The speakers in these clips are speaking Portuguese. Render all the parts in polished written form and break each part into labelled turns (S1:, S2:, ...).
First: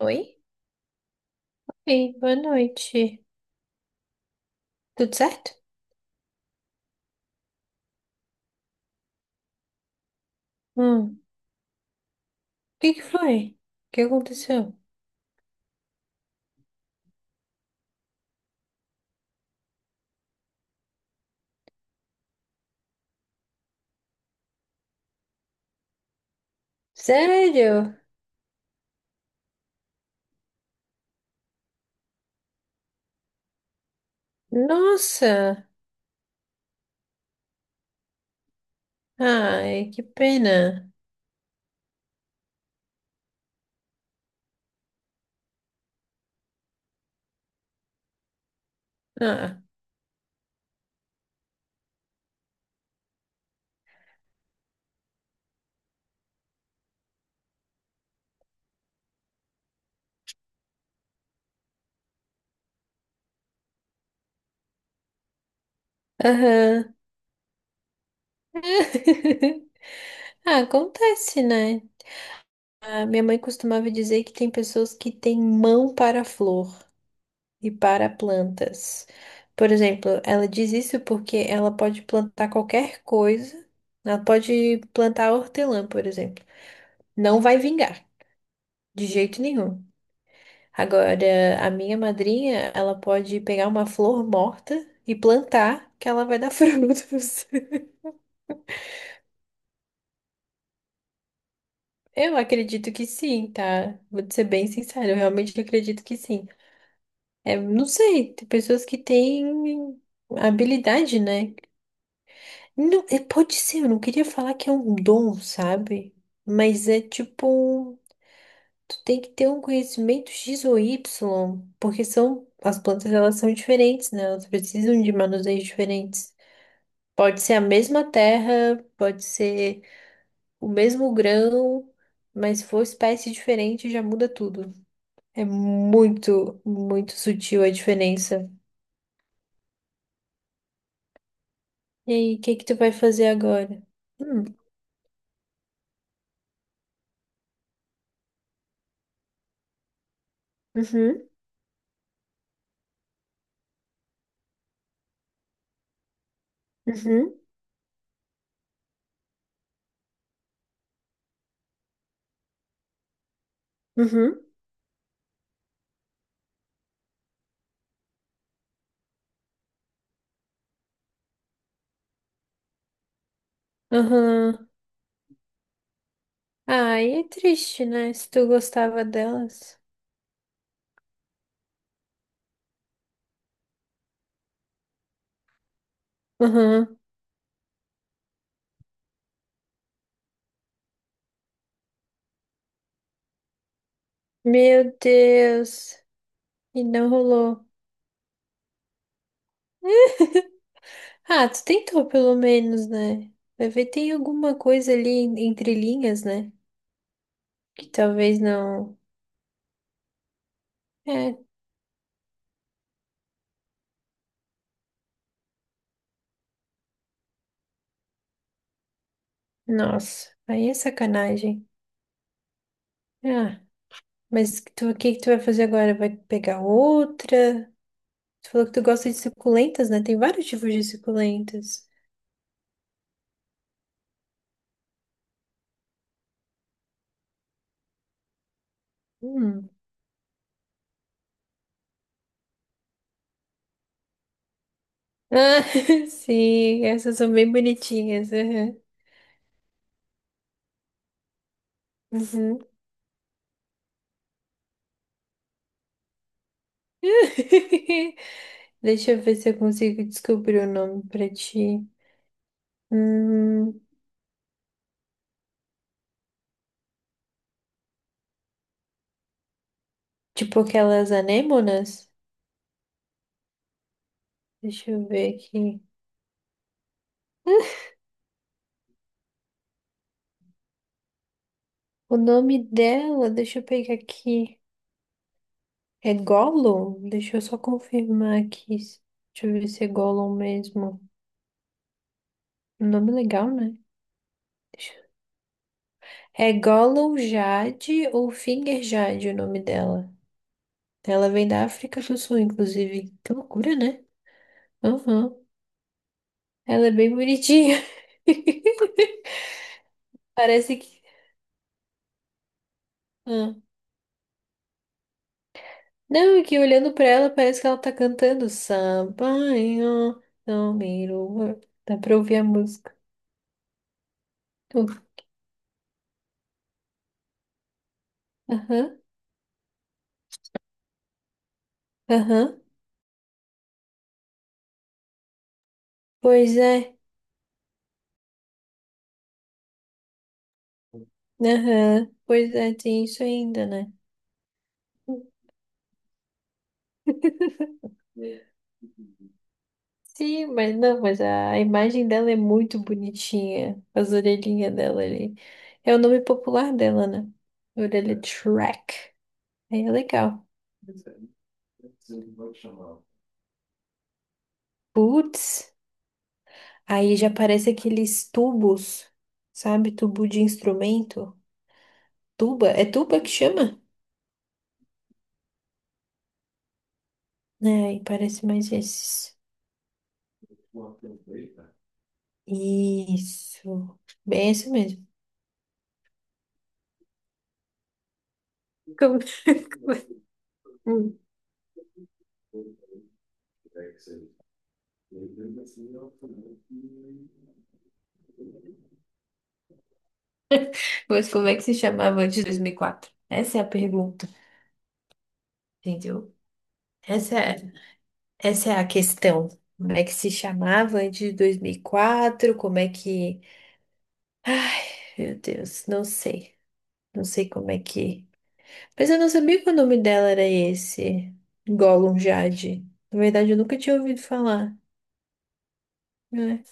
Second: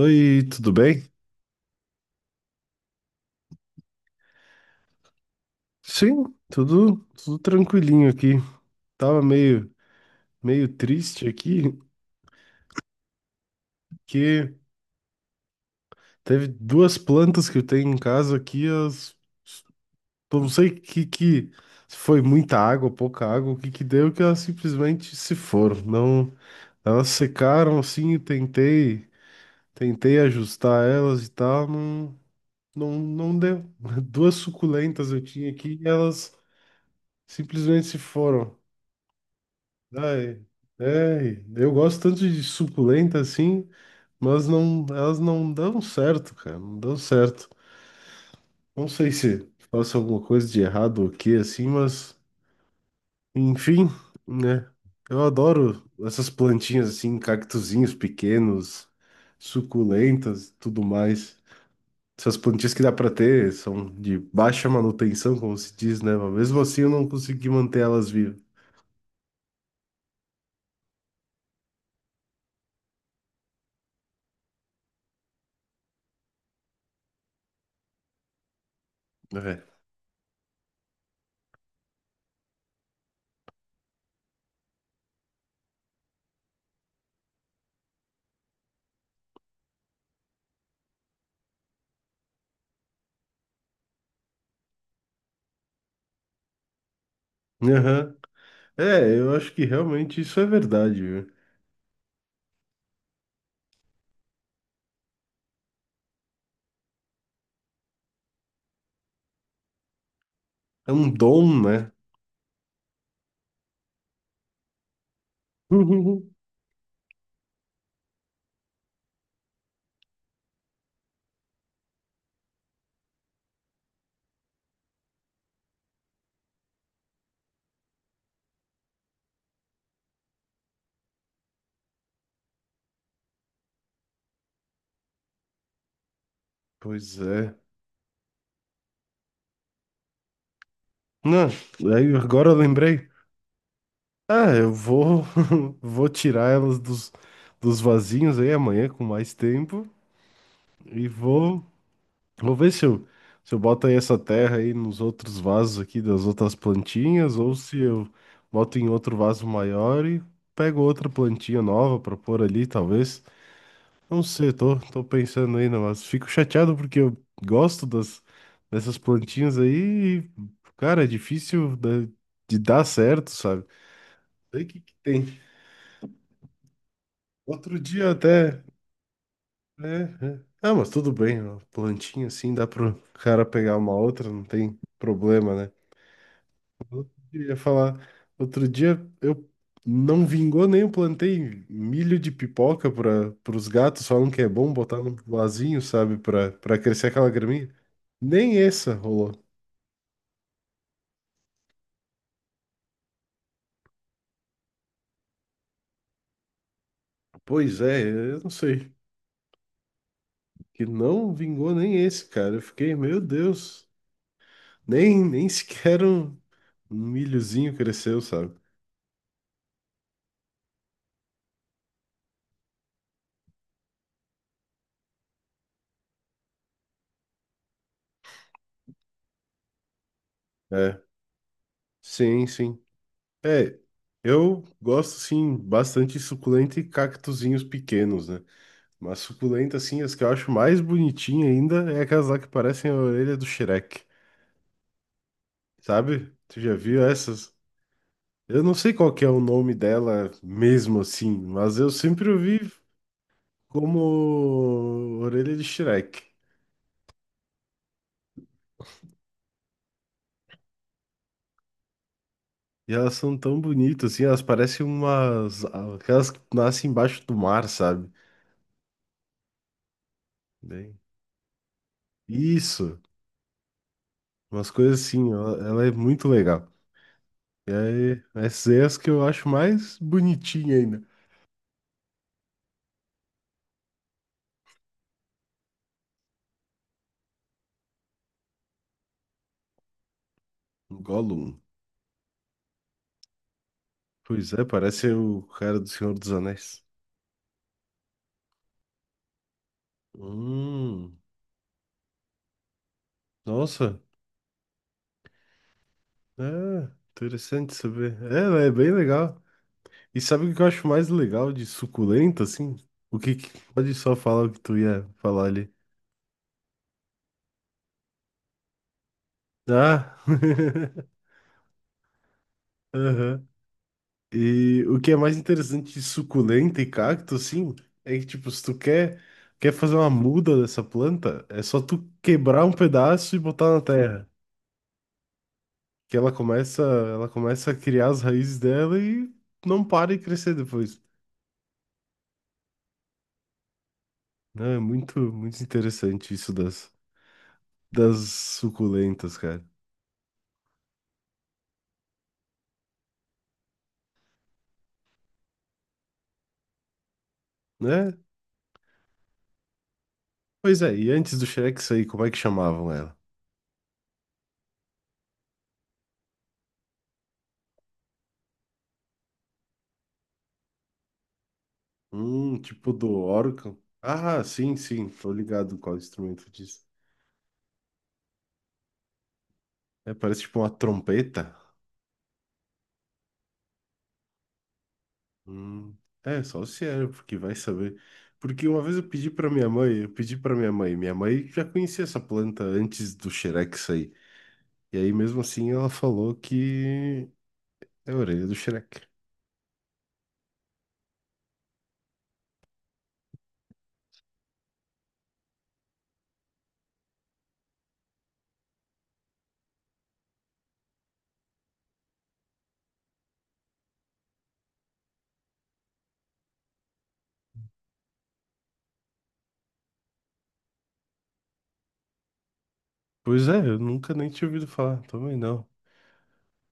S1: Oi?
S2: tudo bem?
S1: Ei, boa noite. Tudo certo?
S2: Sim, tudo, tudo, tranquilinho aqui. Tava meio
S1: O
S2: triste aqui,
S1: que que foi? O que
S2: que
S1: aconteceu?
S2: teve duas plantas que eu tenho em casa aqui, eu não sei que se foi muita água, pouca água, o que que deu, que elas simplesmente se foram. Não, elas secaram
S1: Sério?
S2: assim, eu tentei ajustar elas e tal, não, não, não deu. Duas suculentas eu tinha
S1: Nossa!
S2: aqui e elas simplesmente se foram.
S1: Ai, que
S2: Ai,
S1: pena.
S2: ai, eu gosto tanto de suculenta assim, mas não, elas não dão certo, cara, não dão certo. Não sei se
S1: Ah,
S2: faço alguma coisa de errado ou o que assim, mas enfim, né? Eu adoro essas plantinhas assim, cactuzinhos pequenos, suculentas, tudo mais. Essas plantinhas que dá pra ter são de baixa manutenção, como se diz, né? Mas mesmo assim eu
S1: aham.
S2: não consegui manter elas vivas.
S1: Ah, acontece, né? A minha mãe costumava dizer que tem pessoas que têm mão para flor e para plantas.
S2: É.
S1: Por exemplo, ela diz isso porque ela pode plantar qualquer coisa. Ela pode plantar hortelã, por exemplo. Não vai vingar. De jeito nenhum. Agora, a minha madrinha, ela pode pegar uma flor morta e plantar, que ela vai dar frutos.
S2: Aham. É, eu acho que realmente isso é verdade.
S1: Eu acredito que sim, tá? Vou te ser bem sincera, eu realmente acredito que sim. É, não sei, tem pessoas que têm
S2: É um
S1: habilidade, né?
S2: dom, né?
S1: Não, é, pode ser, eu não queria falar que é um dom, sabe? Mas é tipo um, tu tem que ter um conhecimento X ou Y, porque são as plantas, elas são diferentes, né? Elas precisam de manuseios diferentes. Pode ser a mesma terra, pode ser o mesmo grão, mas se for espécie diferente já muda tudo. É muito, muito
S2: Pois é.
S1: sutil a diferença.
S2: Não, aí
S1: E aí, o
S2: agora eu
S1: que que tu vai
S2: lembrei.
S1: fazer agora? Hum,
S2: Ah, eu vou, vou tirar elas dos, vasinhos aí amanhã com mais tempo e
S1: uhum,
S2: vou, ver se eu boto aí essa terra aí nos outros vasos aqui das outras
S1: uhum,
S2: plantinhas ou se eu boto em outro vaso maior e pego outra plantinha nova para pôr ali, talvez. Não
S1: uhum,
S2: sei, tô, pensando ainda, mas fico chateado porque eu gosto das, dessas plantinhas aí e, cara, é difícil dar certo, sabe? Sei
S1: aham.
S2: que tem.
S1: Ah, aí é
S2: Outro
S1: triste,
S2: dia
S1: né? Se tu
S2: até,
S1: gostava delas.
S2: né? é. Ah, mas tudo bem, ó, plantinha assim dá pro cara pegar uma outra, não tem problema, né?
S1: Aham.
S2: Eu ia falar, outro dia eu não vingou nem eu plantei milho de pipoca para os gatos, falam que é bom
S1: Meu
S2: botar no vasinho,
S1: Deus.
S2: sabe, para
S1: E
S2: crescer
S1: não
S2: aquela
S1: rolou.
S2: graminha. Nem essa rolou.
S1: Ah, tu tentou pelo menos, né? Vai ver, tem alguma coisa ali entre linhas, né?
S2: Pois
S1: Que
S2: é,
S1: talvez
S2: eu não sei,
S1: não.
S2: que não
S1: É,
S2: vingou nem esse, cara. Eu fiquei, meu Deus, nem sequer um milhozinho cresceu, sabe?
S1: nossa, aí é sacanagem. Ah, mas tu, o que que tu vai fazer agora? Vai pegar outra? Tu falou que tu gosta de suculentas, né? Tem vários tipos de
S2: É,
S1: suculentas.
S2: sim, sim. É, eu gosto sim bastante de suculenta e cactuzinhos pequenos, né? Mas
S1: Hum.
S2: suculenta, assim, as que eu acho mais bonitinha ainda é aquelas lá que parecem a orelha do Shrek,
S1: Ah,
S2: sabe? Tu já
S1: sim,
S2: viu
S1: essas são bem
S2: essas?
S1: bonitinhas.
S2: Eu não
S1: Aham.
S2: sei qual que é o nome dela mesmo assim, mas eu sempre
S1: Uhum.
S2: ouvi como orelha de Shrek.
S1: Deixa eu ver se eu consigo descobrir o nome pra ti.
S2: E elas são tão
S1: Hum.
S2: bonitas, assim, elas parecem umas aquelas que nascem embaixo do mar, sabe?
S1: Tipo
S2: Bem,
S1: aquelas anêmonas.
S2: isso, umas
S1: Deixa
S2: coisas
S1: eu
S2: assim,
S1: ver
S2: ela,
S1: aqui.
S2: ela é muito legal. E aí, essas aí é as que eu acho mais bonitinha ainda.
S1: O nome dela, deixa eu pegar aqui. É Gollum? Deixa eu só confirmar aqui. Deixa eu ver se é Gollum mesmo.
S2: Gollum.
S1: Um nome legal, né?
S2: Pois é,
S1: Deixa eu-
S2: parece o cara do Senhor dos
S1: É
S2: Anéis.
S1: Gollum Jade ou Finger Jade o nome dela.
S2: Hum,
S1: Ela vem da África do Sul, inclusive. Que loucura,
S2: nossa,
S1: né? Aham.
S2: é
S1: Ela é bem
S2: interessante
S1: bonitinha.
S2: saber. É, né, é bem legal. E sabe o que eu
S1: Parece
S2: acho
S1: que.
S2: mais legal de suculenta, assim? O que, que- pode só falar o que tu ia falar ali.
S1: Não, é que olhando pra ela parece que ela tá cantando samba,
S2: Ah,
S1: ó, não me lua. Dá pra ouvir a música.
S2: aham. E
S1: Uh,
S2: o que é mais interessante de suculenta e cacto, assim, é que, tipo, se tu
S1: Aham,
S2: quer, fazer uma muda dessa planta, é só tu
S1: aham.
S2: quebrar um pedaço e botar na terra. Que ela
S1: Pois
S2: começa,
S1: é,
S2: ela começa a criar as raízes dela e não para e crescer depois.
S1: aham. Pois é, tem isso ainda, né?
S2: Não, é muito, muito interessante isso das, das suculentas, cara.
S1: Sim, mas não, mas a imagem dela é muito bonitinha. As orelhinhas dela ali. É o nome popular dela, né?
S2: Né?
S1: Orelha de Shrek. Aí é legal.
S2: Pois é, e antes do Shrek sair, como é que chamavam ela?
S1: Putz, aí já parece aqueles tubos, sabe? Tubo de instrumento. Tuba? É
S2: Tipo do
S1: tuba que
S2: órgão.
S1: chama?
S2: Ah, sim, sim, tô ligado qual instrumento diz.
S1: É, aí parece mais esses.
S2: É, parece tipo uma trompeta.
S1: Isso. Bem, é isso mesmo.
S2: Hum, é, só se é, porque vai saber. Porque uma vez eu
S1: Como-
S2: pedi pra minha mãe, minha
S1: Hum.
S2: mãe já conhecia essa planta antes do Shrek sair. E aí, mesmo assim, ela falou que é a orelha do Shrek.
S1: Mas como é que se chamava antes de 2004? Essa é a pergunta, entendeu? Essa é, essa é a questão. Como é que se chamava antes de 2004? Como é que. Ai, meu Deus, não sei. Não sei como é que. Mas eu não sabia que o nome dela era esse. Gollum Jade. Na
S2: Pois
S1: verdade, eu
S2: é,
S1: nunca
S2: eu
S1: tinha
S2: nunca
S1: ouvido
S2: nem tinha ouvido
S1: falar,
S2: falar, também não.
S1: né?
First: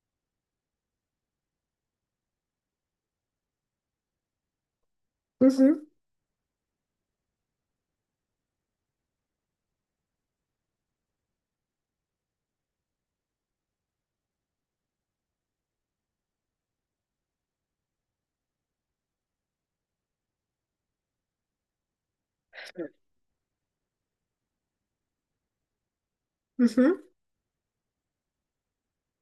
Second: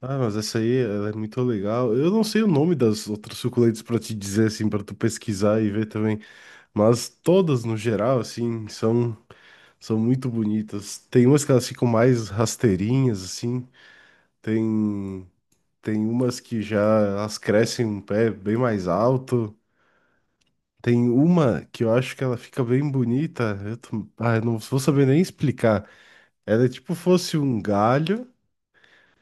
S2: Ah, mas essa aí, ela é muito legal. Eu não sei o nome das outras suculentas pra te dizer, assim, pra tu pesquisar e ver
S1: Uhum,
S2: também. Mas todas, no geral, assim, são, muito bonitas. Tem umas que elas ficam mais rasteirinhas, assim. Tem, tem umas que já elas crescem um pé bem mais alto. Tem uma que eu acho que ela fica bem bonita. Ah, eu não vou saber nem explicar. Ela é tipo
S1: uhum.
S2: fosse um galho,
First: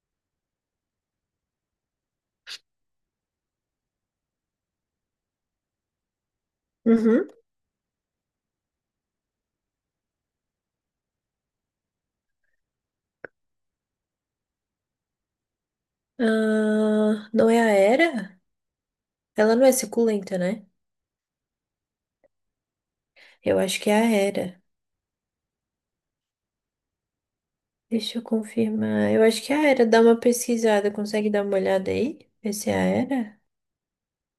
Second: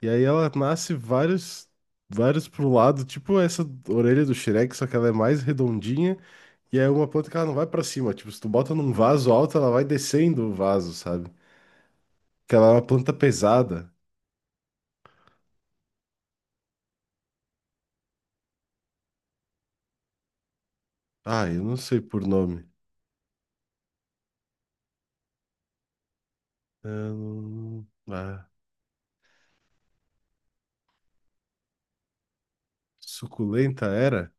S2: e aí ela nasce vários, vários pro lado, tipo essa orelha do Shrek, só que ela é mais redondinha. E é uma
S1: Uhum.
S2: planta que ela não vai pra cima. Tipo, se tu bota num vaso alto, ela vai descendo o vaso, sabe? Que ela é uma planta pesada.
S1: Ah, não é a Hera? Ela não é suculenta, né?
S2: Ah, eu não sei por nome.
S1: Eu acho que é a Hera.
S2: Eu não-
S1: Deixa eu
S2: Ah,
S1: confirmar. Eu acho que é a Hera. Dá uma pesquisada. Consegue dar uma olhada aí? Ver se é a Hera?
S2: suculenta era?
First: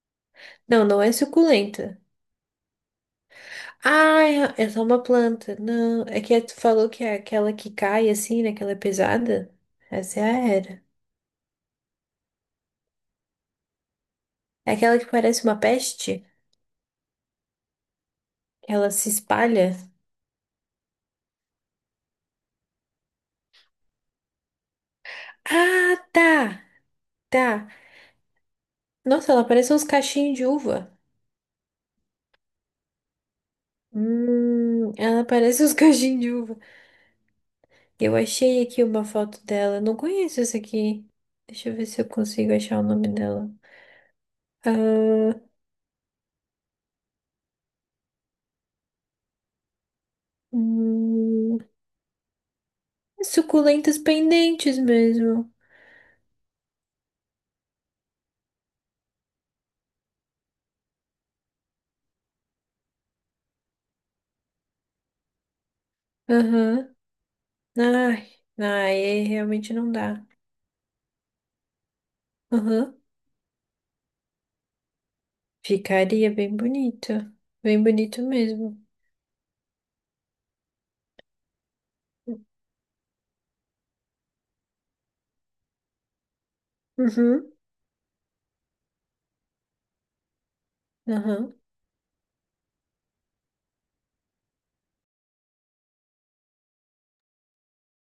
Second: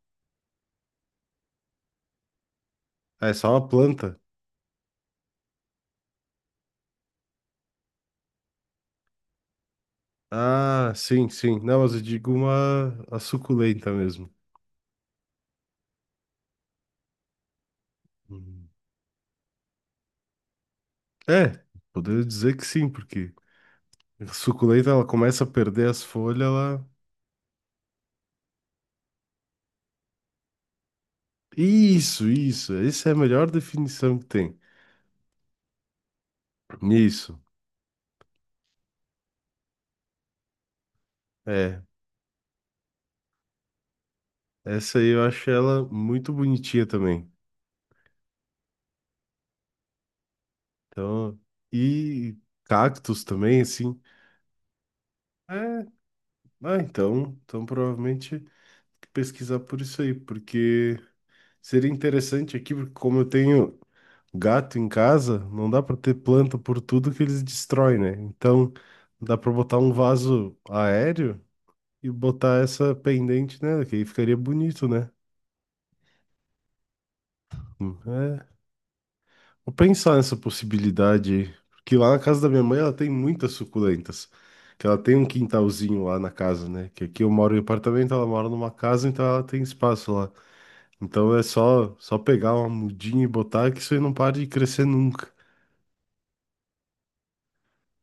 S1: Não, não é suculenta.
S2: Ah, é só uma planta.
S1: Ah, é só uma planta. Não, é que tu falou que é aquela que cai assim, né? Que ela é pesada. Essa é a Hera.
S2: Ah, sim, sim. Não, mas eu digo uma a suculenta mesmo.
S1: É aquela que parece uma peste?
S2: Uhum.
S1: Que ela se espalha?
S2: É, poderia dizer que sim, porque a suculenta ela começa a perder
S1: Ah,
S2: as folhas,
S1: tá!
S2: ela.
S1: Tá. Nossa, ela parece uns cachinhos de uva.
S2: Isso, isso. Essa é a melhor definição que tem.
S1: Ela parece os cachimbo de uva.
S2: Isso.
S1: Eu achei aqui uma foto dela. Não conheço essa aqui. Deixa eu
S2: É.
S1: ver se eu consigo achar o nome dela.
S2: Essa aí eu
S1: Ah,
S2: acho ela muito bonitinha também. Então,
S1: hum,
S2: e cactos também,
S1: suculentas
S2: assim.
S1: pendentes mesmo.
S2: É, ah, então, provavelmente pesquisar por isso aí, porque seria interessante aqui, porque como eu tenho gato em casa, não dá para ter planta por
S1: Aham.
S2: tudo que eles destroem, né?
S1: Ai,
S2: Então,
S1: ai, é,
S2: dá para
S1: realmente
S2: botar
S1: não
S2: um
S1: dá.
S2: vaso aéreo e botar essa
S1: Aham.
S2: pendente nela, que aí ficaria bonito, né?
S1: Ficaria bem bonito. Bem bonito
S2: É,
S1: mesmo.
S2: vou pensar nessa possibilidade, aí, porque lá na casa da minha mãe ela tem muitas suculentas, que ela tem um quintalzinho lá na casa, né? Que aqui eu
S1: Uhum.
S2: moro em apartamento, ela mora numa casa, então ela tem espaço lá. Então é
S1: Aham.
S2: só pegar uma mudinha e botar que isso aí não para de crescer nunca.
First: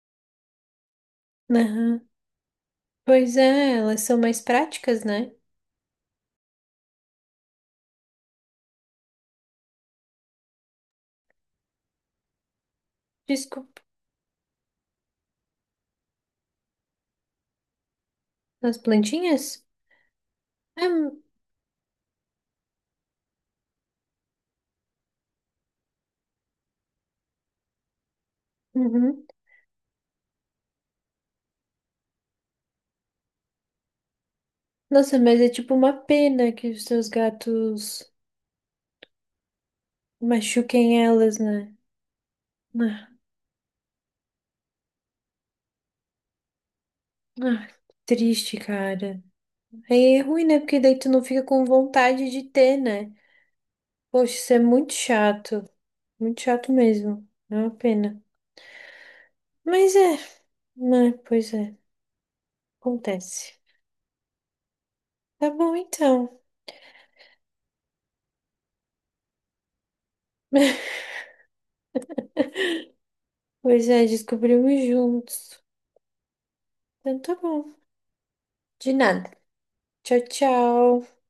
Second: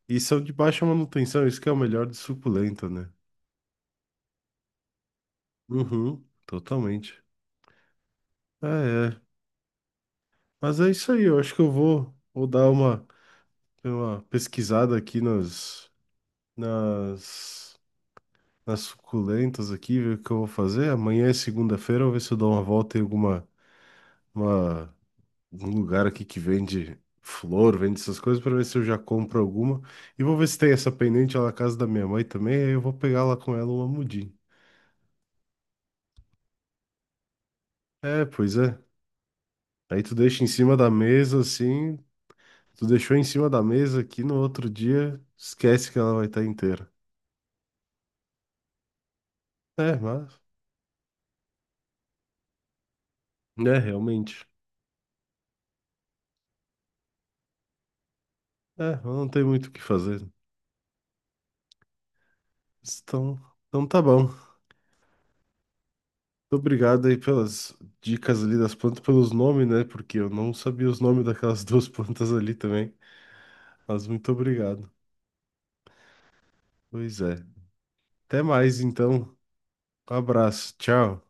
S2: E são de baixa manutenção, isso que é o
S1: Aham.
S2: melhor de suculenta, né?
S1: Pois é, elas são mais práticas, né?
S2: Uhum, totalmente. É, é. Mas é isso aí, eu acho que eu vou, dar uma,
S1: Desculpa.
S2: uma pesquisada aqui nas,
S1: As
S2: nas
S1: plantinhas?
S2: suculentas aqui, ver o que eu vou
S1: É,
S2: fazer. Amanhã é segunda-feira, eu vou ver se eu dou uma volta em uma, um lugar aqui que vende flor, vende essas coisas, para ver se eu já
S1: uhum.
S2: compro alguma. E vou ver se tem essa pendente lá na casa da minha mãe também, aí eu vou pegar lá com ela uma mudinha.
S1: Nossa, mas é tipo uma pena que os seus gatos
S2: É, pois é. Aí tu deixa em cima da
S1: machuquem elas,
S2: mesa
S1: né?
S2: assim, tu
S1: Ah,
S2: deixou em cima da mesa aqui no outro dia, esquece que ela vai estar inteira.
S1: ah, que triste, cara.
S2: É,
S1: Aí é
S2: mas,
S1: ruim, né? Porque daí tu não fica com vontade de ter, né?
S2: né,
S1: Poxa,
S2: realmente.
S1: isso é muito chato. Muito chato mesmo. É uma pena.
S2: É, não tem muito o que
S1: Mas é,
S2: fazer.
S1: né? Pois é,
S2: Então,
S1: acontece.
S2: então tá bom.
S1: Tá bom então.
S2: Muito obrigado aí pelas dicas ali das plantas, pelos nomes, né? Porque eu não sabia os nomes daquelas duas plantas ali também.
S1: Pois é,
S2: Mas muito
S1: descobrimos
S2: obrigado.
S1: juntos. Então
S2: Pois
S1: tá
S2: é.
S1: bom.
S2: Até mais
S1: De nada.
S2: então. Um
S1: Tchau,
S2: abraço.
S1: tchau.
S2: Tchau.